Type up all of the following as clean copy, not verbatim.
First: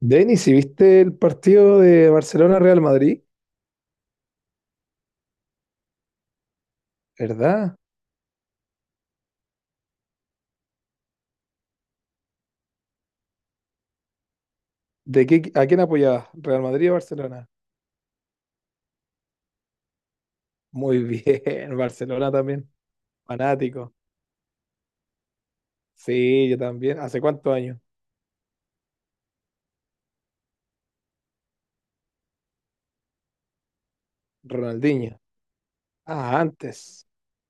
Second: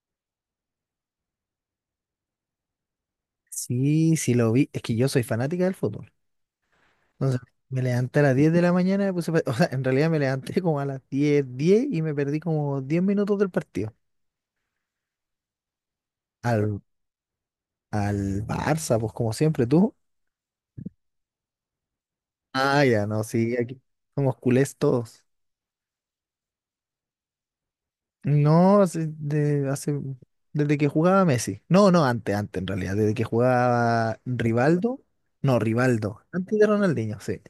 Denis, ¿y viste el partido de Barcelona-Real Madrid? Sí, sí lo vi. Es que yo soy fanática del fútbol. Entonces, ¿Verdad? me levanté a las 10 de la mañana, me puse o sea, en realidad me levanté como a las diez y me perdí como 10 minutos del partido. ¿De qué, a quién apoyabas? ¿Real Al, Madrid o Barcelona? al Barça, pues como siempre, tú. Muy bien, Barcelona también. Ah, ya, no, sí, aquí Fanático. somos culés todos. Sí, yo también. ¿Hace cuántos años? No, desde que jugaba Messi. No, no, antes, en realidad, desde que jugaba Rivaldo. Ronaldinho. No, Rivaldo, Ah, antes de antes. Ronaldinho, sí.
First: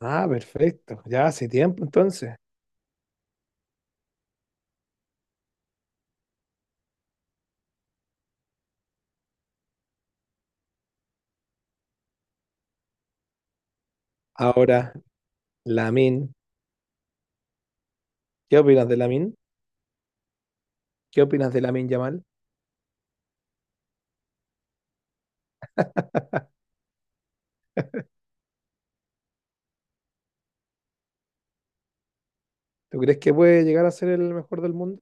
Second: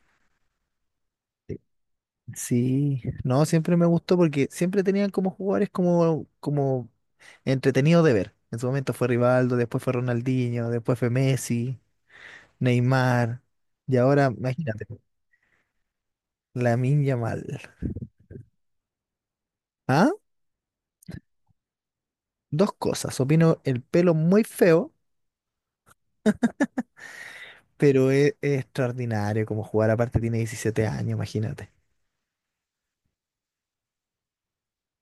Ah, perfecto. Ya hace tiempo entonces. Sí, no, siempre me gustó porque siempre tenían como jugadores como entretenidos de ver. En su momento fue Rivaldo, después fue Ronaldinho, después fue Messi, Neymar, y ahora, imagínate, Ahora, Lamine. Lamine Yamal. ¿Qué opinas de Lamine? ¿Ah? ¿Qué opinas de Lamine Yamal? Dos cosas. Opino el pelo muy feo, pero es extraordinario como jugar. Aparte tiene 17 años, imagínate. ¿Tú crees que puede llegar a ser el mejor del mundo?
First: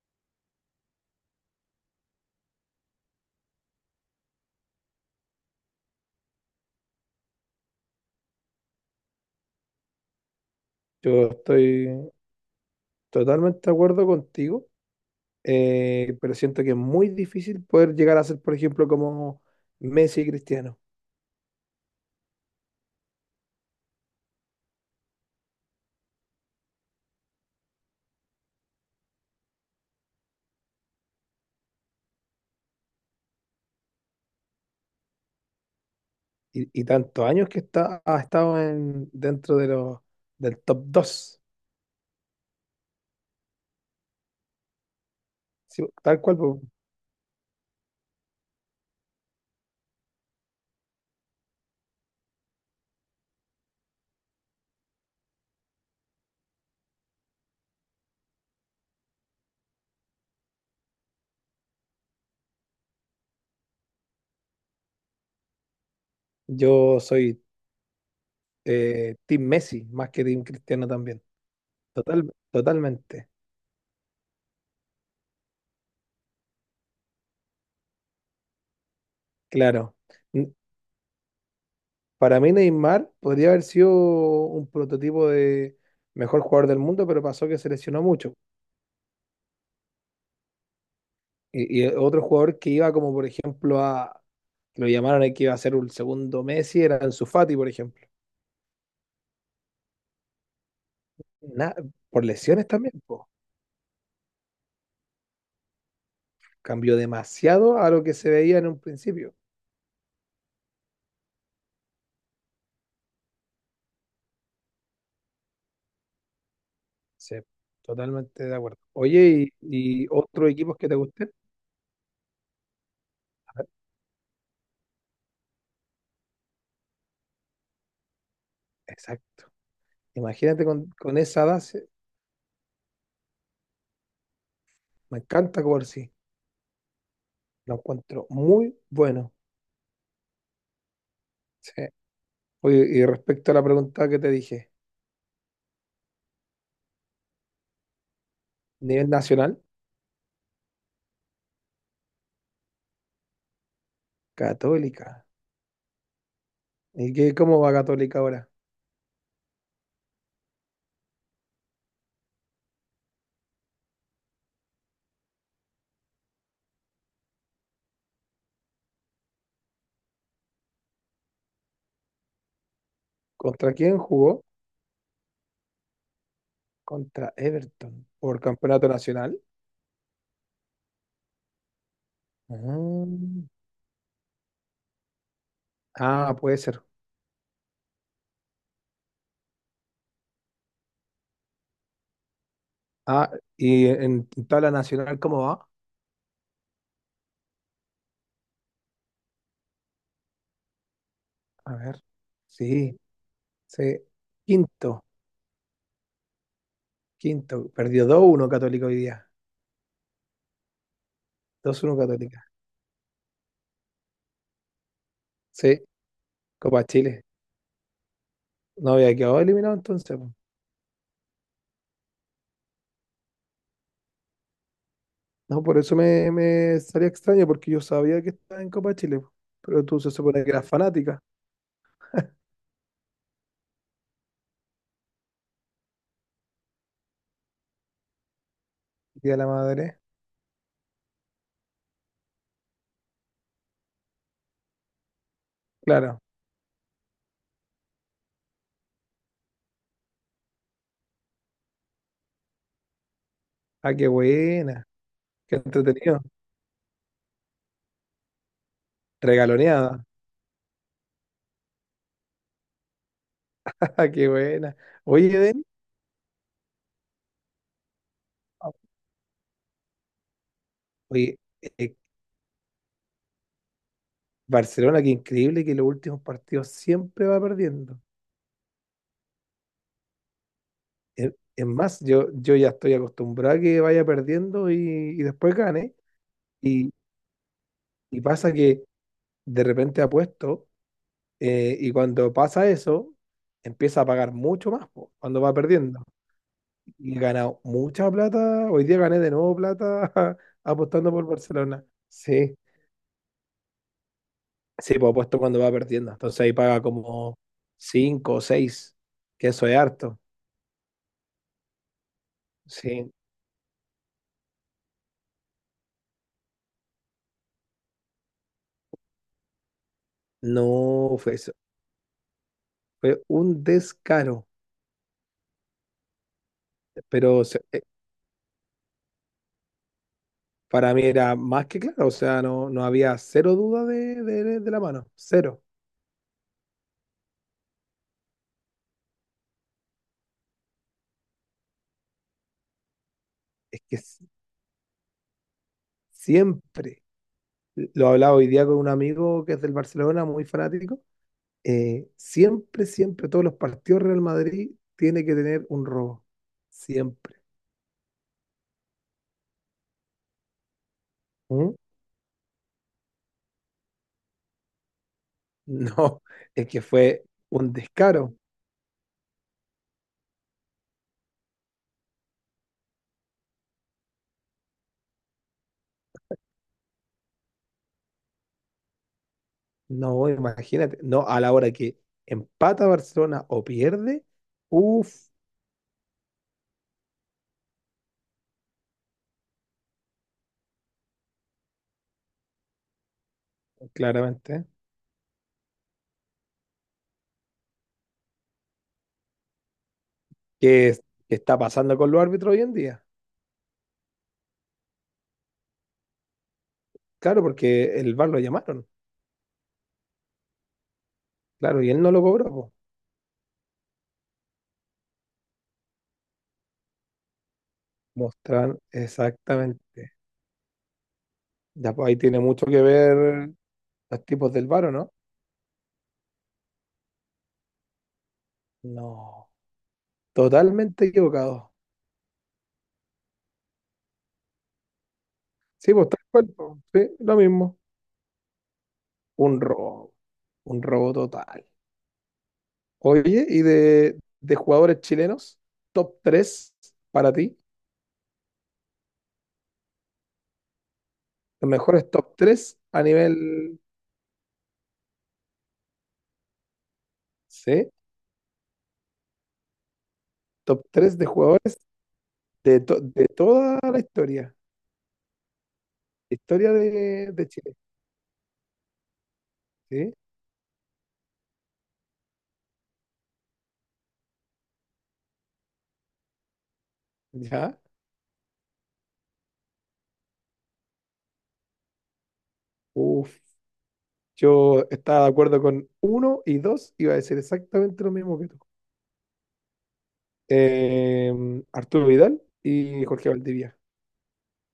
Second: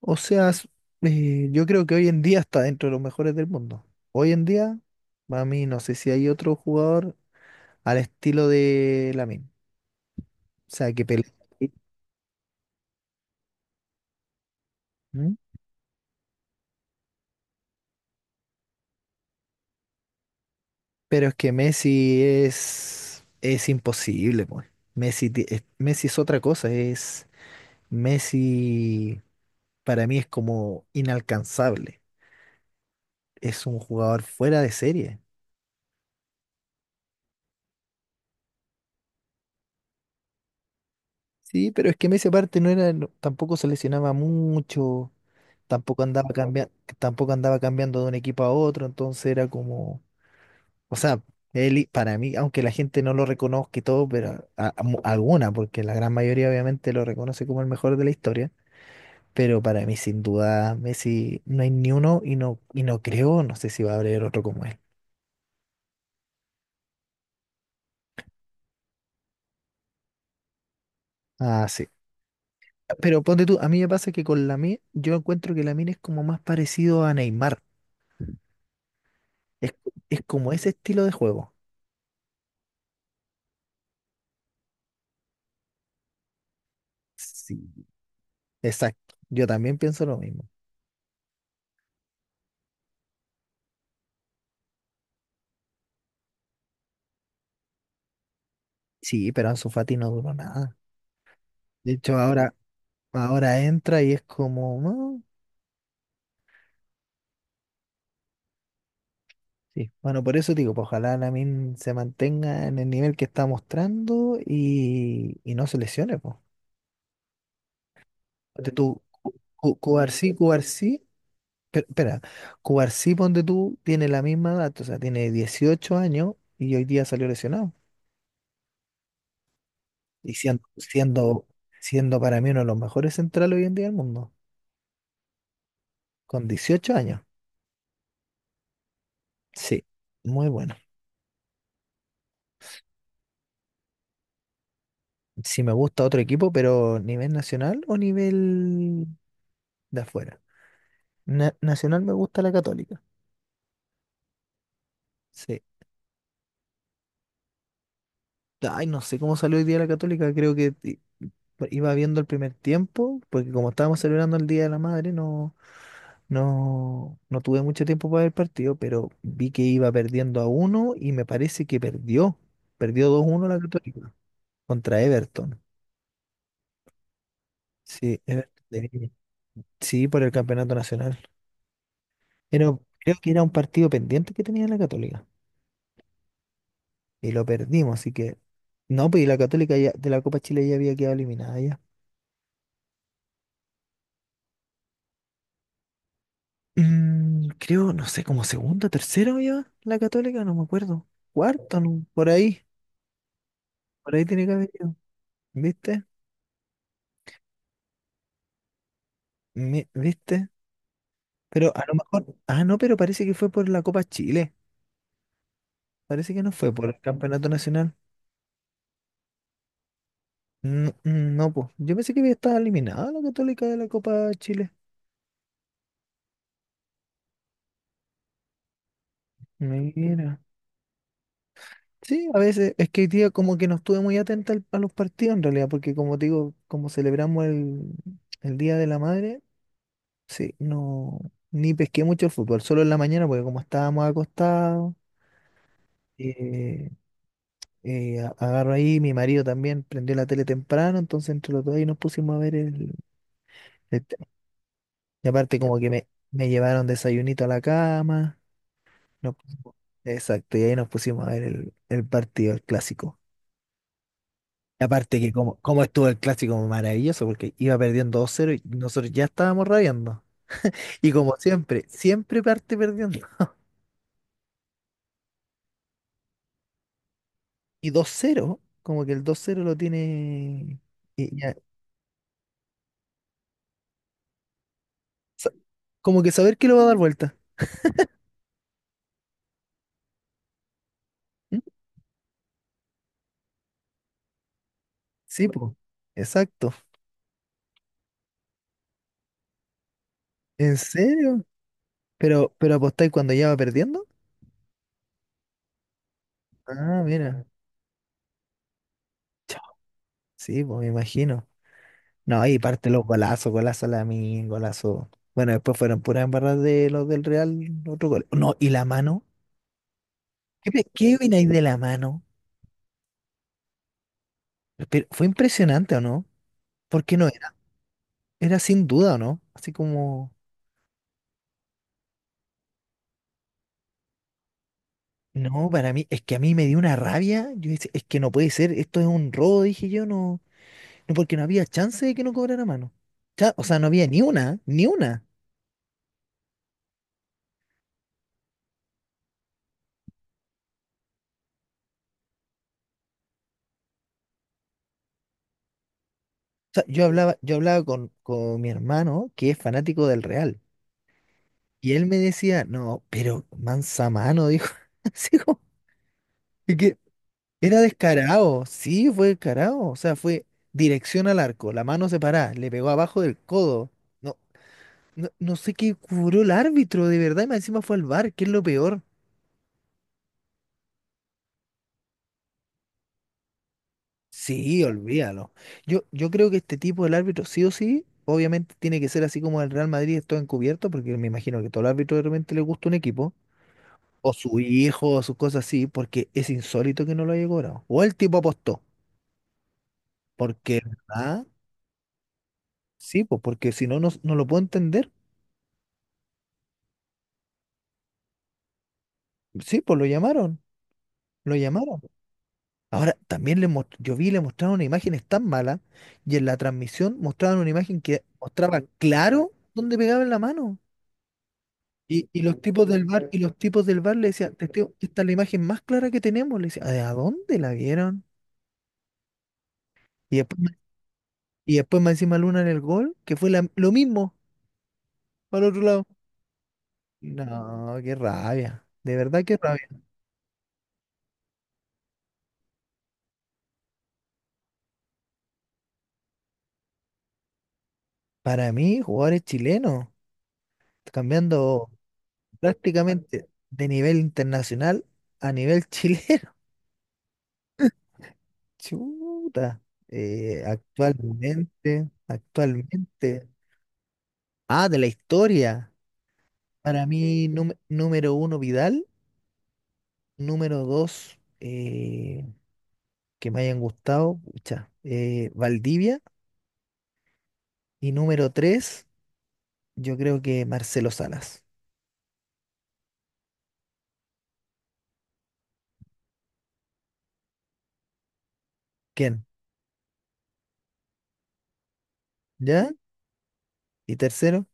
O sea, yo creo que hoy en día está dentro de los mejores del mundo. Hoy en día, para mí, no sé si hay otro jugador al estilo de Lamine. O sea, que pelea. Yo estoy totalmente de acuerdo contigo. ¿Mm? Pero siento que es muy difícil poder llegar a ser, por ejemplo, como Messi y Cristiano. Pero es que Messi es imposible, pues. Messi, Messi es otra cosa, es Messi para mí es como inalcanzable. Es un jugador fuera de serie. Y tantos años que está, ha estado en, dentro de los del top dos. Sí, pero es que Messi aparte no era, tampoco se lesionaba mucho, Sí, tampoco tal andaba cual, po. cambiando, tampoco andaba cambiando de un equipo a otro, entonces era como o sea, él, para mí, aunque la gente no lo reconozca y todo, pero alguna, porque la gran mayoría obviamente lo reconoce como el mejor de la historia, pero para mí sin duda Messi no hay ni uno y no, creo, no sé si va a haber otro como él. Yo soy Team Messi más que Team Cristiano también. Ah, sí. Total, Pero totalmente, ponte tú, a mí me pasa que con Lamine, yo encuentro que Lamine es como más parecido a Neymar, es, claro. es como N- ese estilo de juego. Para mí Neymar podría haber sido un prototipo de mejor jugador del mundo, pero pasó Sí. que se lesionó mucho. Exacto, yo también pienso lo mismo. Y otro jugador que iba como, por ejemplo, a, que lo llamaron y que iba a ser un segundo Messi, era Ansu Fati, por ejemplo. Sí, pero Ansu Fati no duró nada. Na- De hecho, por ahora, lesiones también, po. ahora entra y es como... "Ah, Cambió demasiado a lo que se veía en un principio. sí, bueno, por eso digo, pues ojalá Lamin se mantenga en el nivel que está mostrando y no se lesione, pues. Sí, totalmente de Ponte acuerdo. tú, Oye, ¿y Cubarsí, otros equipos que te Cubarsí, gusten? Espera, Cubarsí, ponte tú, tiene la misma edad, o sea, tiene 18 años y hoy día salió lesionado. Exacto. Y siendo, Imagínate con esa siendo, base, siendo para mí uno de los mejores centrales hoy en día del mundo, me encanta jugar, sí con 18 años. lo encuentro muy bueno. Sí, muy bueno. Sí. Oye, y respecto a la pregunta que te dije, Si me gusta otro equipo, pero nivel nacional o nivel nivel nacional, de afuera. Nacional me gusta la Católica. Católica. Sí. ¿Y qué, cómo va Católica ahora? Ay, no sé cómo salió hoy día la Católica, creo que iba viendo el primer tiempo, porque como estábamos celebrando el Día de la Madre, no, no tuve mucho tiempo para ver el partido, pero vi que iba perdiendo a uno y me parece que perdió. Perdió 2-1 la ¿Contra quién Católica jugó? contra Everton. Contra Everton Sí, por Everton de campeonato Viña. nacional. Sí, por el campeonato nacional. Pero creo que era Mm. un partido pendiente que tenía la Católica Ah, puede ser. y lo perdimos, así que no, pues y la Católica ya, de la Copa Chile ya había quedado eliminada. Ah, y en tabla nacional, ¿cómo va? Mm, creo, no sé, como segunda, tercera ya, la Católica, no me acuerdo. A Cuarta, ver. no, Sí, sí. por ahí tiene que haber ido, Quinto, ¿viste? quinto. Perdió dos uno Católica hoy día. ¿Viste? Pero Dos a lo uno mejor, Católica. ah, no, pero parece que fue por la Copa Chile, Sí, parece que no fue Copa por el Chile. Campeonato Nacional. No había quedado eliminado entonces, po. No, mm, no, pues, yo pensé que había estado eliminada la Católica de la Copa Chile. No, por eso me salía extraño, porque yo sabía que estaba en Copa Chile, po. Pero tú se Mira. supone que eras fanática. Sí, a veces es que hoy día como que no estuve muy atenta a los partidos en realidad, porque como te digo, como celebramos el Día de la Y a Madre, la madre. sí, no, ni pesqué mucho el fútbol, solo en la mañana, porque como estábamos acostados, Claro. eh, agarro ahí, mi marido también prendió la tele temprano, entonces entre los dos ahí nos pusimos a ver el, Ah, el qué tema. buena. Y Qué aparte como que me, entretenido. me llevaron desayunito a la cama, nos pusimos- Regaloneada. exacto, y ahí nos pusimos a ver el partido, el clásico. Ah, qué buena. Y aparte Oye, que como, Denis. como estuvo el clásico maravilloso, porque iba perdiendo 2-0 y nosotros ya estábamos rabiando. Y como Oye, siempre, eh, siempre parte perdiendo. Barcelona, qué increíble que en los últimos partidos siempre va Y perdiendo. 2-0 como que el 2-0 lo tiene... Es, y ya, es más, yo ya estoy acostumbrado a que vaya perdiendo y sa- después gane. como que saber que lo va a Y, dar vuelta. y pasa que de repente apuesto, ¿Mm? Y cuando pasa eso, empieza a pagar mucho más po, cuando Sí, va pues. perdiendo. Exacto. Y he ganado mucha plata. Hoy día gané de nuevo plata ¿En apostando por serio? Barcelona. ¿Pero, Sí, pero apostáis cuando ya va perdiendo? sí, pues apuesto cuando va perdiendo. Entonces ahí paga Ah, como mira. 5 o 6. Que Chao. eso es harto. Sí, pues me imagino. No, ahí parte los Sí, golazos, golazo Lamine, golazo. Bueno, después fueron puras embarradas de los del Real, otro gol. No, y la mano. ¿Qué, qué no, opináis de la mano? fue un descaro, Pero fue impresionante, ¿o no? Porque no pero era. Era sin duda, ¿o no? Así como. para mí era más que claro, o sea, no había cero duda de la mano, cero. No, para mí, es que a mí me dio una rabia. Yo dije, es que no puede ser, esto es un robo, dije yo, no, no, porque no había chance de que no cobrara mano. O sea, Es no que había ni una, ni una. siempre, lo hablaba hoy día con un amigo que es del Barcelona, muy fanático, siempre, siempre, todos los partidos Real Madrid tiene que tener un robo, O sea, siempre. Yo hablaba con mi hermano, que es fanático del Real, ¿Mm? y él me decía, no, pero mansa mano, dijo, así como, No, es es que que fue un era descaro, descarado, sí, fue descarado, o sea, fue dirección al arco, la mano separada, le pegó abajo del codo. No, no sé qué cobró el árbitro, de verdad, y más encima fue al bar que es lo peor. no, imagínate, no, a la hora que empata Barcelona o pierde. Sí, Uff, olvídalo. Yo creo que este tipo del árbitro, sí o sí, obviamente tiene que ser así como el Real Madrid, esto encubierto, porque me imagino que todo el árbitro de repente le gusta un equipo, o su claramente. hijo, o sus cosas así, porque es insólito que no lo haya cobrado. O el tipo apostó, porque, ¿Qué, qué ah, está pasando con los árbitros hoy en día? sí, pues porque si no, no, no lo puedo entender. Claro, porque el VAR lo llamaron, Sí, pues lo llamaron, lo claro, y llamaron. él no lo cobró, po. Ahora, también le yo vi, le mostraron imágenes tan malas, y en la transmisión mostraban una imagen que Mostrar mostraba claro dónde exactamente. pegaban la mano. Ya, pues, ahí Y, tiene y los mucho que tipos del bar, ver los le tipos decían, "Te del estoy- VAR, ¿o no? esta es la imagen más clara que tenemos." Le decía, ¿a dónde la vieron? No, Y después, totalmente equivocado. y después más encima Luna en el gol, que fue lo mismo para el otro Sí, lado. pues tal cual, po, sí, lo mismo. No, qué rabia. De verdad, qué Un rabia. robo, un robo total. Oye, ¿y de jugadores chilenos? Top 3 para ti, Para mí, jugadores chilenos, los cambiando mejores top 3 a prácticamente nivel, de nivel internacional a nivel chileno. ¿sí? Chuta. Top 3 de jugadores. Actualmente, De, de actualmente. toda la historia, Ah, de la historia. historia Para de, mí, de Chile, número uno, Vidal. ¿sí? Número dos, que me hayan gustado, pucha, Valdivia. ¿Ya? Y número tres, yo creo que Marcelo Salas. Uff, yo estaba de acuerdo con uno y dos, iba a decir exactamente lo mismo que tú. ¿Quién? Arturo Vidal ¿Ya? y Jorge Valdivia. ¿Y tercero?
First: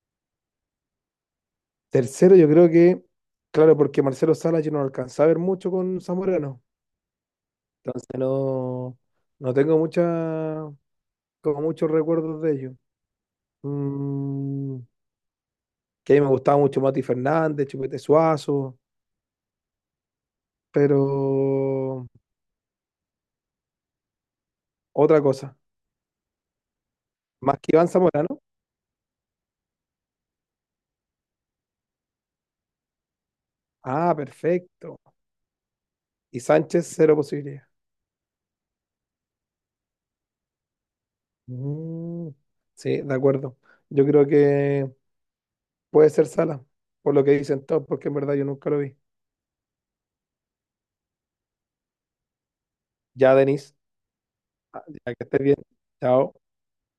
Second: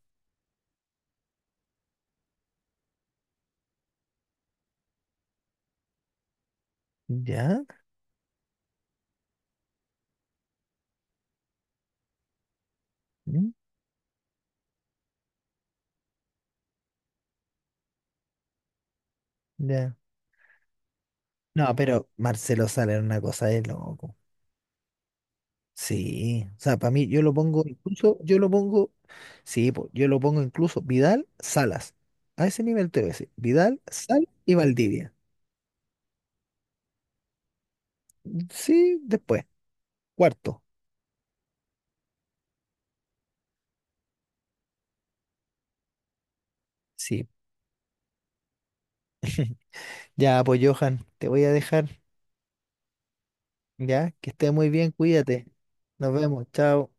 Tercero, yo creo que, claro, porque Marcelo Salas yo no lo alcanzaba a ver mucho con Zamorano, ¿Ya? entonces no, tengo mucha, como muchos recuerdos de ellos. ¿Mm? Mm, que a mí me gustaba mucho Mati Fernández, Chupete Suazo, ¿Ya? No, pero. pero Marcelo Salas era una cosa de loco. Otra cosa. Sí, o sea, para mí Más que Iván yo Zamorano. lo pongo, sí, po, yo lo pongo incluso Vidal, Salas. A ese nivel te voy a decir, Vidal, Ah, Salas y perfecto. Valdivia. Y Sánchez, cero posibilidad. Sí, después, cuarto. Mm, sí, de acuerdo. Yo creo que puede ser Sala, por lo Sí. que dicen todos, porque en verdad yo nunca lo vi. Ya, pues Johan, te voy a dejar. Ya, Denis, Ya, que estés muy bien, ya que estés cuídate. bien. Nos vemos, Chao. chao.